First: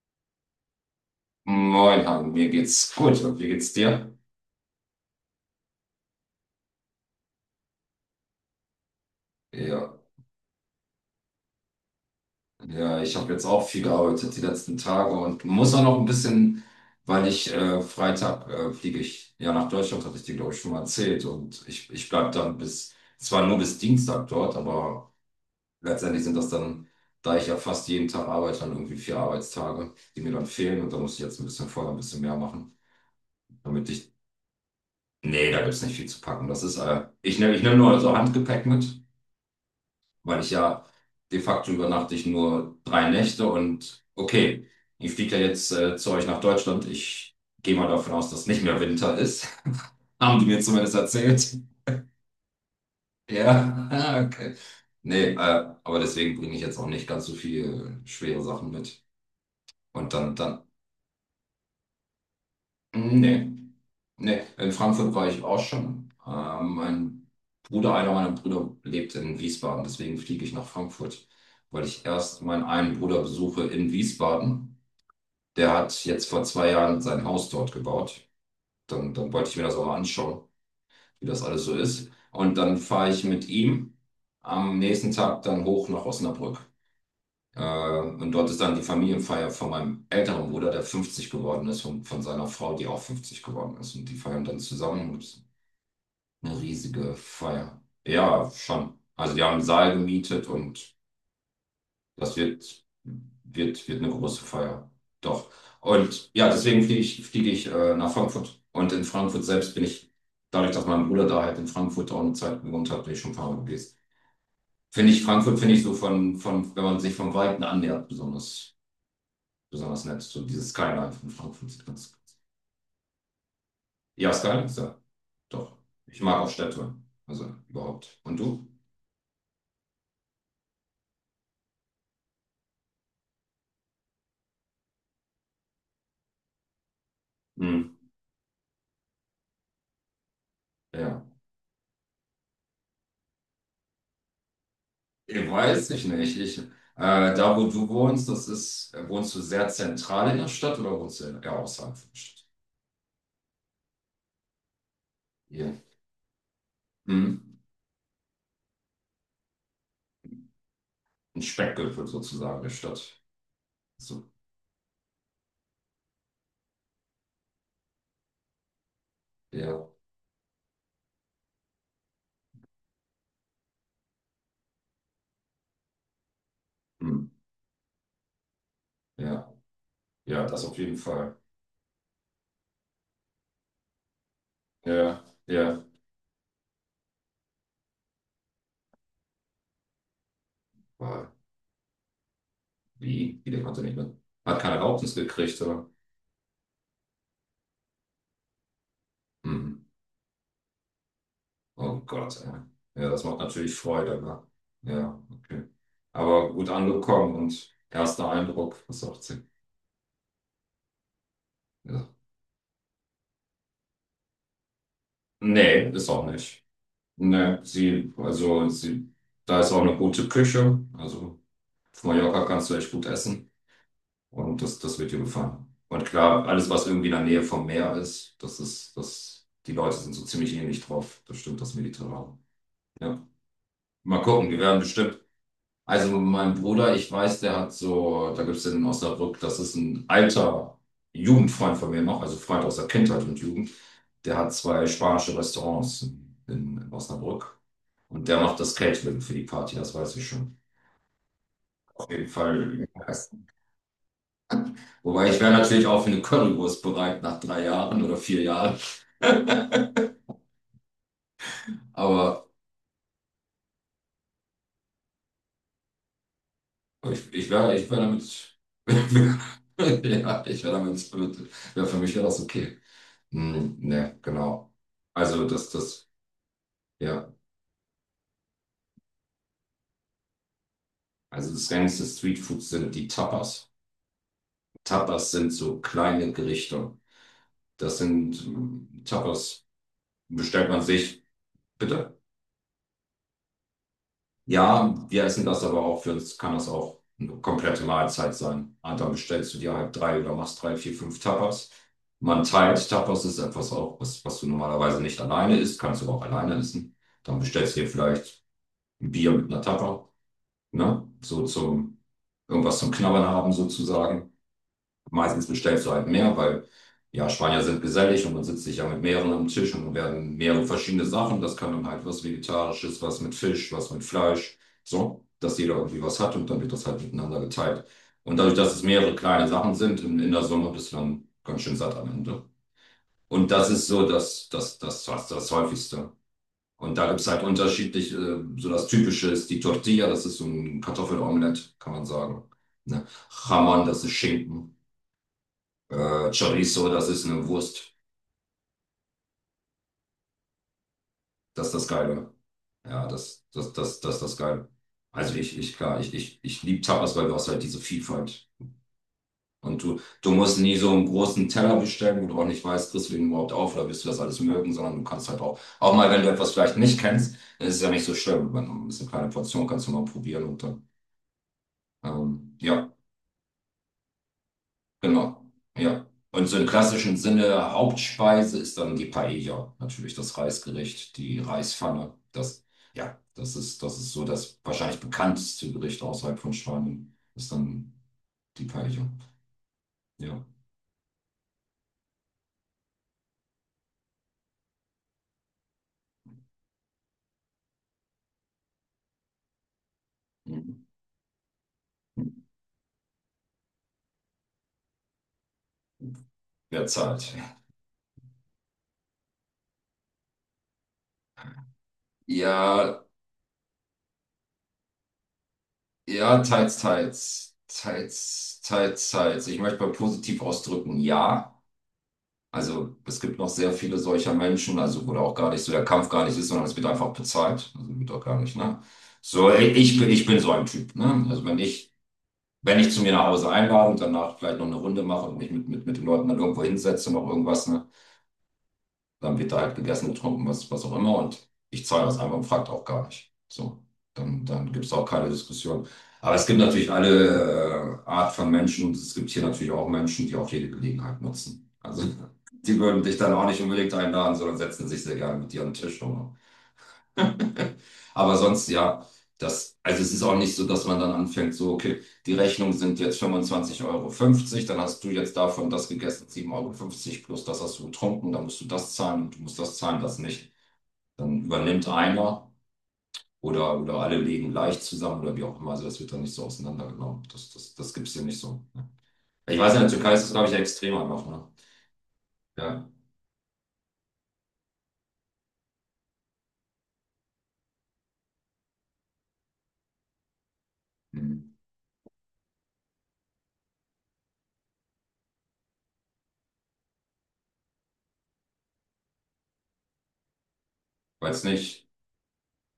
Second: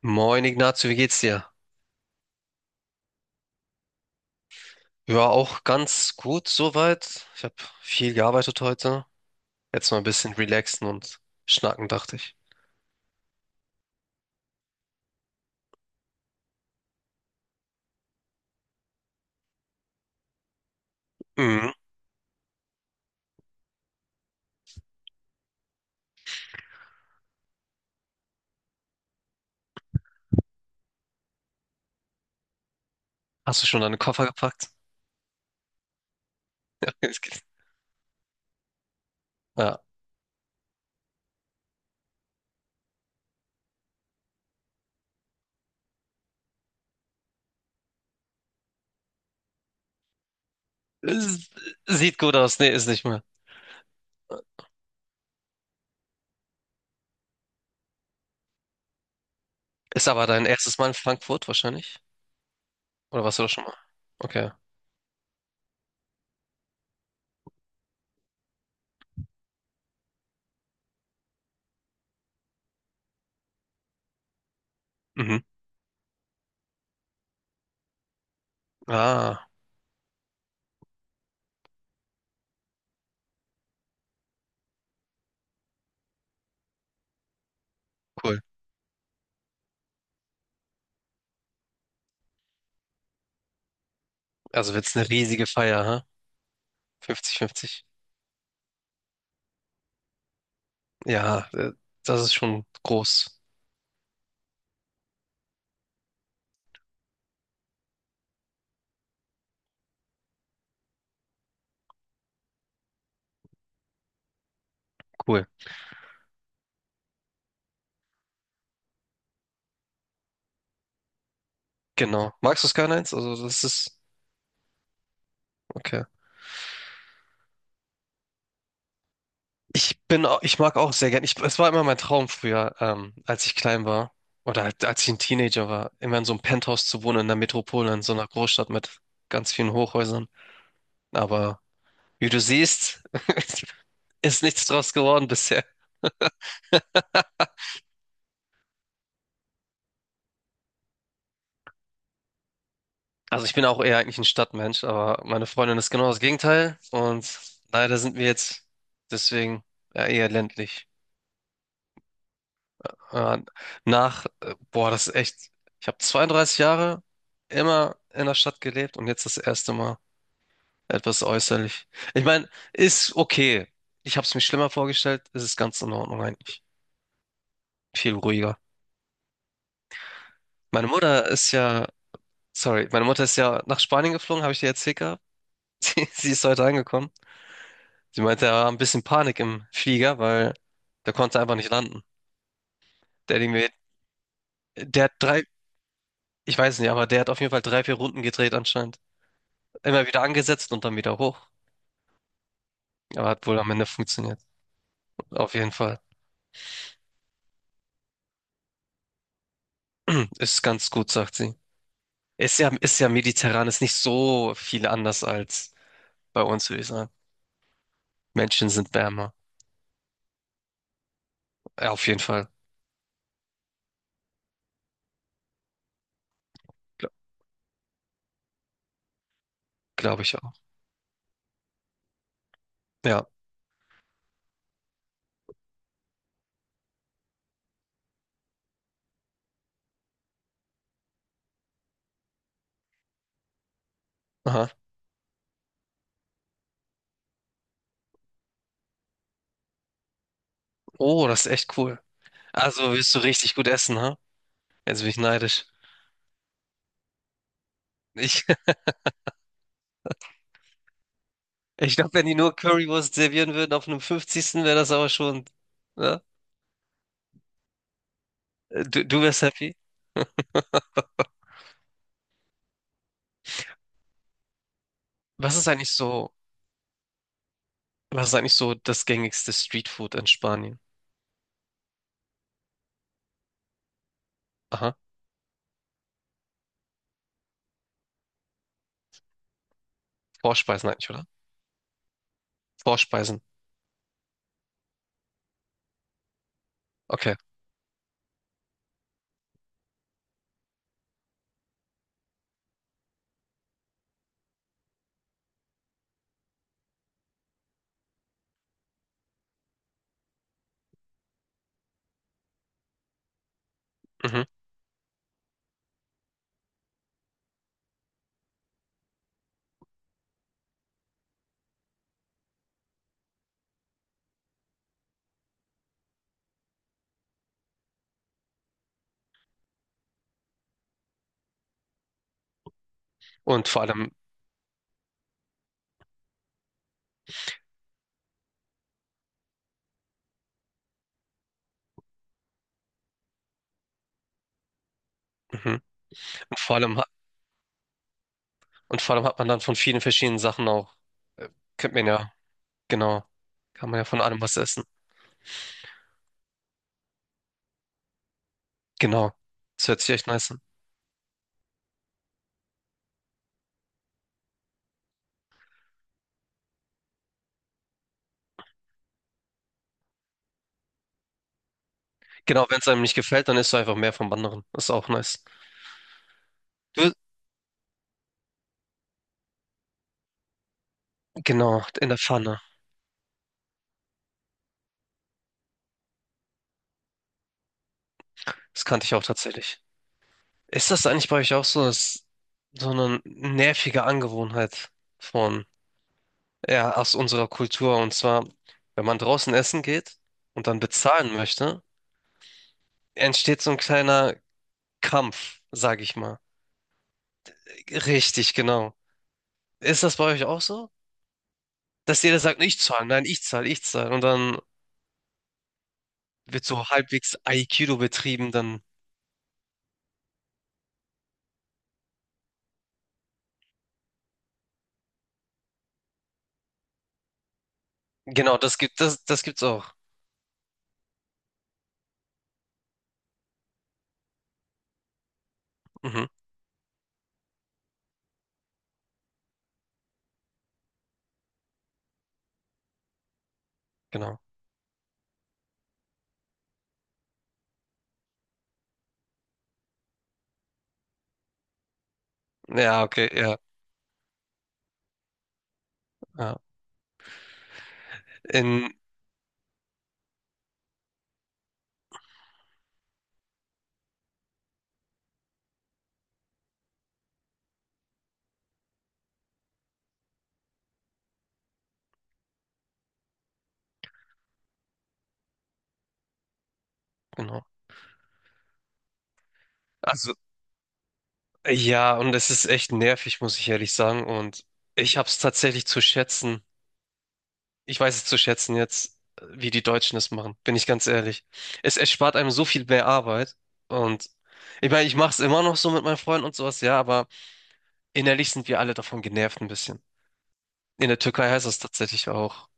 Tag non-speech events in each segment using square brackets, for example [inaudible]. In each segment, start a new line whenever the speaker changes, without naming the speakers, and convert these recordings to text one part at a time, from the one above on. Moin Ignazio, wie geht's dir?
Moin, Han, mir geht's gut und wie geht's dir?
Ja, auch ganz gut soweit. Ich habe viel gearbeitet heute. Jetzt
Ja,
mal ein bisschen relaxen und schnacken, dachte ich.
ja, ich habe jetzt auch viel gearbeitet die letzten Tage und muss auch noch ein bisschen, weil ich Freitag fliege ich ja nach Deutschland, hatte ich dir, glaube ich, schon mal erzählt und
Mhm.
ich bleibe dann bis, zwar nur bis Dienstag dort, aber letztendlich sind das dann, da ich ja fast jeden Tag arbeite, dann irgendwie 4 Arbeitstage, die mir dann fehlen und da muss ich jetzt ein bisschen vorher ein bisschen mehr machen,
Hast du schon
damit
deine
ich,
Koffer gepackt?
nee, da gibt's nicht viel zu packen. Das ist,
[laughs] Es
ich
geht-
nehme ich nehm nur so Handgepäck mit.
Ja.
Weil ich ja de facto übernachte ich nur 3 Nächte und okay, ich fliege ja jetzt zu euch nach Deutschland. Ich gehe mal davon aus, dass nicht mehr Winter ist. [laughs] Haben die mir zumindest
Es
erzählt.
Sieht gut aus. Nee, ist nicht mehr.
Ja, [laughs] ah, okay. Nee, aber deswegen bringe ich jetzt auch nicht ganz so viel schwere Sachen mit.
Ist
Und
aber
dann,
dein
dann
erstes Mal in Frankfurt wahrscheinlich? Oder warst du da
Nee,
schon mal?
nee.
Okay.
In Frankfurt war ich auch schon. Mein Bruder, einer meiner Brüder lebt in Wiesbaden, deswegen fliege ich nach Frankfurt, weil ich erst meinen einen Bruder besuche in Wiesbaden.
Mhm.
Der hat jetzt vor 2 Jahren sein Haus dort gebaut. Dann
Ah,
wollte ich mir das auch mal anschauen, wie das alles so ist. Und dann fahre ich mit ihm am nächsten Tag dann hoch nach Osnabrück. Und
cool.
dort ist dann die Familienfeier von meinem älteren Bruder, der 50 geworden ist, und von seiner Frau, die auch 50 geworden ist. Und die feiern dann
Also wird's eine
zusammen und
riesige Feier, ha?
eine riesige Feier.
50-50.
Ja, schon. Also die haben einen Saal gemietet und
Ja, das ist
das
schon
wird,
groß.
wird, wird eine große Feier. Doch. Und ja, deswegen fliege ich nach Frankfurt. Und in Frankfurt selbst bin ich, dadurch, dass mein Bruder da halt in Frankfurt auch eine Zeit gewohnt hat, bin ich schon ein paar Mal gewesen. Finde ich,
Cool.
Frankfurt finde ich so von, wenn man sich vom Weiten annähert, besonders nett. So dieses Skyline von Frankfurt sieht ganz.
Genau. Magst du Skylines? Also das ist.
Ja, Skyline ist ja, doch.
Okay.
Ich mag auch Städte. Also überhaupt. Und du?
Ich mag auch sehr gern. Ich, es war immer mein Traum früher, als ich klein war oder halt, als ich ein Teenager war, immer in so einem Penthouse zu wohnen in der Metropole,
Hm,
in so einer Großstadt mit ganz vielen Hochhäusern.
ja.
Aber wie du siehst, [laughs] ist nichts draus geworden
Ich
bisher.
weiß ich nicht. Ich, da, wo du wohnst, das ist, wohnst du sehr zentral in der Stadt oder wohnst du eher außerhalb von der Stadt?
Also ich bin auch eher eigentlich ein Stadtmensch, aber meine Freundin
Hier.
ist genau das Gegenteil und
Hm.
leider sind wir jetzt deswegen ja, eher ländlich.
Ein Speckgürtel sozusagen der Stadt.
Äh,
So,
boah, das ist echt. Ich habe 32 Jahre immer in der Stadt gelebt und jetzt das erste
ja.
Mal. Etwas äußerlich. Ich meine, ist okay. Ich habe es mir schlimmer vorgestellt. Es ist ganz in Ordnung eigentlich.
Hm.
Viel ruhiger.
Ja. Ja, das auf
Meine
jeden
Mutter
Fall.
ist ja, sorry, meine Mutter ist ja nach Spanien geflogen, habe ich dir erzählt
Ja,
gehabt. [laughs]
ja.
Sie ist heute angekommen. Sie meinte, er war ein bisschen Panik im Flieger, weil der
Weil,
konnte einfach nicht landen. Der,
wie?
Ding
Der
wird-
konnte nicht mit. Hat keine
der hat
Erlaubnis
drei,
gekriegt, oder?
ich weiß nicht, aber der hat auf jeden Fall drei, vier Runden gedreht anscheinend.
Hm.
Immer wieder angesetzt und dann wieder hoch.
Oh Gott, ey. Ja, das
Aber
macht
hat wohl am
natürlich
Ende
Freude,
funktioniert.
ne? Ja,
Auf
okay.
jeden Fall.
Aber gut angekommen und erster Eindruck, was sagt sie?
[clears throat] Ist ganz gut, sagt sie.
Ja.
Ist ja mediterran, ist nicht so viel anders als
Nee, ist auch
bei
nicht.
uns, würde ich sagen.
Nee, sie,
Menschen
also
sind
sie,
wärmer.
da ist auch eine gute Küche. Also
Ja,
auf
auf jeden
Mallorca
Fall.
kannst du echt gut essen und das wird dir gefallen. Und klar, alles, was irgendwie in
Gla-
der Nähe vom Meer ist, das, die Leute sind
glaube
so
ich auch.
ziemlich ähnlich drauf. Das stimmt, das Mediterrane. Ja.
Ja.
Mal gucken, wir werden bestimmt. Also mein Bruder, ich weiß, der hat so, da gibt es in Osnabrück, das ist ein alter Jugendfreund von mir noch, also Freund aus der Kindheit und Jugend, der hat
Aha.
zwei spanische Restaurants in Osnabrück. Und der macht das Catering für die Party, das weiß ich schon.
Oh, das ist echt cool.
Auf jeden Fall.
Also willst du richtig gut essen, ha? Jetzt bin ich
Wobei ich wäre
neidisch.
natürlich auch für eine Currywurst bereit nach drei Jahren oder vier
Ich,
Jahren. [laughs]
[laughs] ich glaube, wenn die
Aber
nur Currywurst servieren würden auf einem 50. wäre das aber schon. Ne?
ich wär damit.
Du wärst
[laughs]
happy.
Ja, ich wäre damit. Wär für mich wäre das okay. Hm, ne, genau. Also
Was
das,
ist eigentlich
das,
so,
ja,
was ist eigentlich so das gängigste Streetfood in Spanien?
also das reinste Streetfood sind die Tapas.
Aha.
Tapas sind so kleine Gerichte. Das sind Tapas, bestellt man
Vorspeisen eigentlich,
sich,
oder?
bitte.
Vorspeisen.
Ja, wir essen das aber auch, für uns kann das auch
Okay.
eine komplette Mahlzeit sein. Und dann bestellst du dir halt drei oder machst drei, vier, fünf Tapas. Man teilt, Tapas ist etwas auch, was du normalerweise nicht alleine isst, kannst du aber auch alleine essen. Dann bestellst du dir vielleicht ein Bier mit einer Tapa, ne? So zum irgendwas zum Knabbern haben sozusagen.
Mhm.
Meistens bestellst du halt mehr, weil ja, Spanier sind gesellig und man sitzt sich ja mit mehreren am Tisch und werden mehrere verschiedene Sachen. Das kann dann halt was Vegetarisches, was mit Fisch, was mit Fleisch, so, dass jeder irgendwie was hat und dann wird das halt miteinander geteilt. Und dadurch, dass es mehrere kleine Sachen sind, in der Summe bist du dann ganz schön satt am Ende. Und
Und
das
vor
ist so
allem,
das Häufigste. Und da gibt es halt unterschiedliche, so das Typische ist die Tortilla, das ist so ein Kartoffelomelett, kann man sagen. Ne? Jamón, das ist Schinken.
mhm. Und vor
Chorizo,
allem
das ist eine Wurst.
Und vor allem hat man dann von vielen verschiedenen Sachen auch, äh,
Das ist das
könnte man ja,
Geile. Ja,
genau,
das, das,
kann man
das,
ja
das
von
ist das
allem was
Geile.
essen.
Also ich, klar, ich liebe Tapas, weil du hast halt diese Vielfalt.
Genau,
Und
das
du,
hört sich echt
du
nice
musst
an.
nie so einen großen Teller bestellen, wo du auch nicht weißt, kriegst du den überhaupt auf oder wirst du das alles mögen, sondern du kannst halt auch mal, wenn du etwas vielleicht nicht kennst, dann ist es ja nicht so schlimm. Wenn du ein bisschen kleine Portion kannst du mal probieren und dann,
Genau, wenn es
ja.
einem nicht gefällt, dann isst du einfach mehr vom anderen. Ist auch
Genau,
nice.
ja. Und so im
Du,
klassischen Sinne Hauptspeise ist dann die Paella, natürlich das Reisgericht, die
genau, in
Reispfanne.
der Pfanne.
Das, ja, das ist so das wahrscheinlich bekannteste Gericht außerhalb von Spanien, ist dann die
Das kannte
Paella.
ich auch tatsächlich.
Ja,
Ist das eigentlich bei euch auch so, dass so eine nervige Angewohnheit von, ja, aus unserer Kultur? Und zwar, wenn man draußen essen geht und dann
mhm.
bezahlen möchte, entsteht so ein kleiner Kampf, sag ich mal.
Derzeit.
Richtig, genau. Ist das bei euch auch so? Dass jeder sagt, ich
Ja,
zahle, nein, ich zahle, ich zahle. Und dann
ja,
wird
teils,
so halbwegs
teils,
Aikido betrieben,
teils,
dann.
teils, teils. Ich möchte mal positiv ausdrücken, ja. Also es gibt noch sehr viele solcher Menschen, also wo da auch gar nicht so der Kampf gar nicht ist, sondern es wird einfach bezahlt. Also wird auch gar nicht, ne?
Das, das
So,
gibt's auch.
ich bin so ein Typ, ne? Also wenn ich zu mir nach Hause einlade und danach vielleicht noch eine Runde mache und mich mit den
Mhm,
Leuten dann irgendwo hinsetze, noch irgendwas, ne? Dann wird da halt gegessen, getrunken, was auch immer. Und ich zahle das einfach und fragt auch gar nicht. So,
genau.
dann gibt es auch keine Diskussion. Aber es gibt natürlich alle Art von Menschen und es gibt hier natürlich auch Menschen, die auch jede Gelegenheit nutzen. Also [laughs] die würden
Ja,
dich
okay,
dann auch
ja,
nicht unbedingt einladen, sondern setzen sich sehr gerne mit dir an den Tisch. Und
ja.
[laughs] Aber sonst
In,
ja, das, also es ist auch nicht so, dass man dann anfängt, so, okay, die Rechnung sind jetzt 25,50 € dann hast du jetzt davon das gegessen, 7,50 € plus das hast du getrunken, dann musst du das zahlen und du musst das zahlen, das nicht. Dann übernimmt einer oder alle legen leicht zusammen oder wie auch immer. Also das wird dann nicht so auseinandergenommen. Das,
genau.
das, das gibt es hier nicht so. Ne? Ich weiß, in der Türkei ist das,
Also,
glaube ich, extremer noch, ne?
ja, und es ist
Ja.
echt nervig, muss ich ehrlich sagen. Und ich hab's tatsächlich zu schätzen. Ich weiß es zu schätzen jetzt, wie die Deutschen es machen, bin ich ganz ehrlich.
Mhm.
Es erspart einem so viel mehr Arbeit. Und ich meine, ich mach's immer noch so mit meinen Freunden und sowas, ja, aber innerlich sind wir alle davon genervt ein bisschen. In der
Weiß
Türkei heißt das
nicht.
tatsächlich auch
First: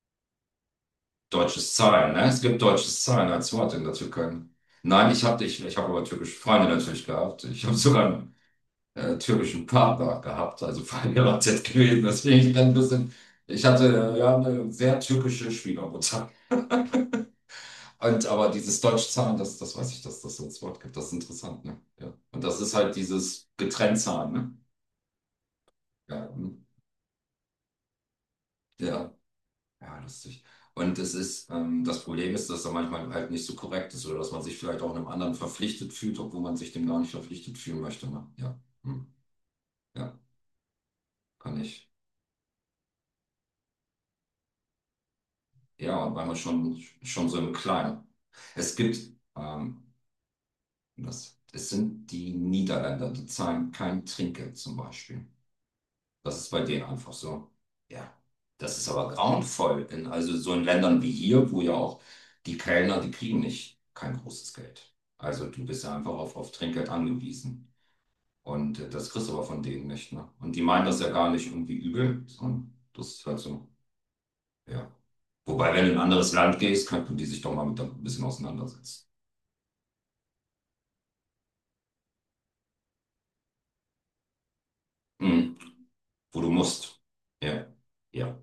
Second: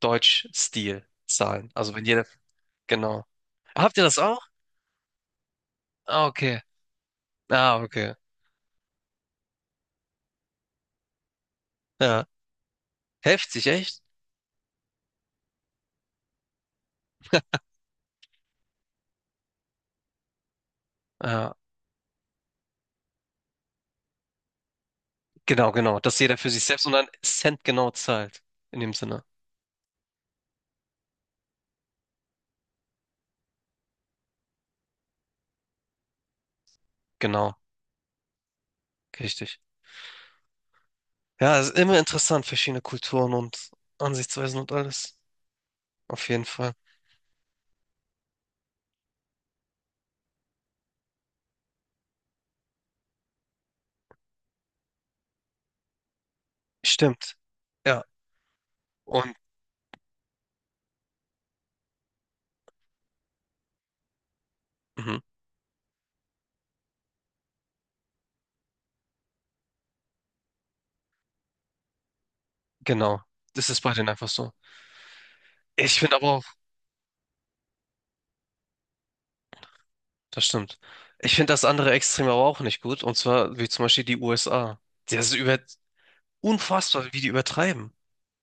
Deutsch-Stil-Zahlen.
Deutsches
Also wenn
Zahlen, ne?
jeder,
Es gibt deutsches
genau.
Zahlen als Wort in der
Habt ihr das
Türkei.
auch?
Nein, ich hab aber
Ah,
türkische
okay.
Freunde natürlich gehabt. Ich habe
Ah,
sogar
okay.
einen türkischen Partner gehabt, also verheiratet gewesen.
Ja.
Deswegen ich bin ein bisschen, ich
Heftig, echt?
hatte ja eine sehr türkische Schwiegermutter. Und aber dieses deutsche Zahlen, das weiß ich, dass das so als Wort gibt. Das ist
Ja,
interessant, ne? Ja. Und das ist halt dieses getrennt Zahlen, ne?
genau, genau. Dass
Ja,
jeder für
hm.
sich selbst und dann Cent genau zahlt. In dem
Ja.
Sinne.
Ja, lustig. Und es ist, das Problem ist, dass er manchmal halt nicht so korrekt ist oder dass man sich vielleicht auch einem anderen verpflichtet fühlt, obwohl man sich dem gar nicht verpflichtet
Genau,
fühlen möchte. Ne? Ja, hm.
richtig.
Ja,
Ja,
kann
es ist
ich.
immer interessant, verschiedene Kulturen und Ansichtsweisen und alles.
Ja, weil
Auf
man
jeden Fall.
schon so im Kleinen. Es gibt, ähm, das, es sind die Niederländer, die zahlen kein Trinkgeld zum Beispiel. Das ist bei denen einfach
Stimmt.
so.
Ja.
Ja, das ist aber
Und
grauenvoll. In Also so in Ländern wie hier, wo ja auch die Kellner, die kriegen nicht kein großes Geld.
mhm,
Also du bist ja einfach auf Trinkgeld angewiesen. Und das kriegst du aber von denen nicht. Ne? Und die meinen das ja gar nicht irgendwie übel, sondern das
genau.
ist halt so.
Das ist bei denen einfach so.
Ja. Wobei, wenn du in
Ich
ein
finde aber
anderes
auch,
Land gehst, könnten die sich doch mal mit ein bisschen auseinandersetzen.
das stimmt. Ich finde das andere Extrem aber auch nicht gut. Und zwar wie zum Beispiel die USA. Das ist
Mhm.
über
Wo du musst.
unfassbar, wie die
Ja.
übertreiben.
Ja.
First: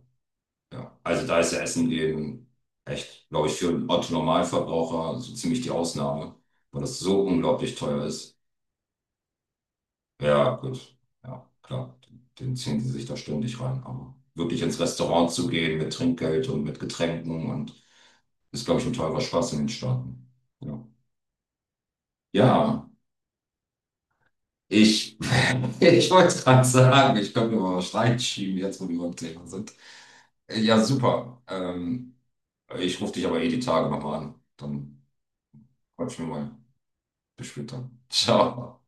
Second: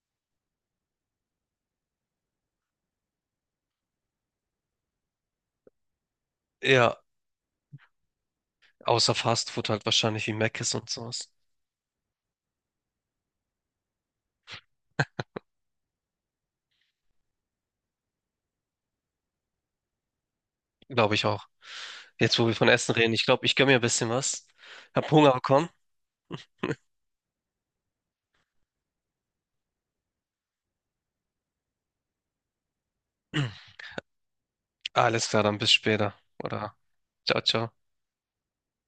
Ja. Also da ist ja Essen eben echt, glaube ich, für einen Otto-Normalverbraucher so ziemlich die Ausnahme, weil das
Ja,
so unglaublich teuer ist.
außer Fast Food halt wahrscheinlich wie
Ja,
Mc's und
gut.
sowas.
Ja, klar. Den ziehen sie sich da ständig rein. Aber wirklich ins Restaurant zu gehen mit Trinkgeld und mit Getränken und ist, glaube ich, ein teurer Spaß in den Staaten. Ja.
Glaube ich auch. Jetzt, wo wir von
Ja,
Essen reden, ich glaube, ich gönne mir ein bisschen was. Hab
ich,
Hunger bekommen.
[laughs] ich wollte gerade sagen, ich könnte mir mal was reinschieben, jetzt wo wir beim Thema sind. Ja, super. Ich rufe dich aber eh die
[clears throat]
Tage nochmal an. Dann
Alles klar, dann bis später.
quatschen wir mal.
Oder ciao,
Bis
ciao.
später. Ciao.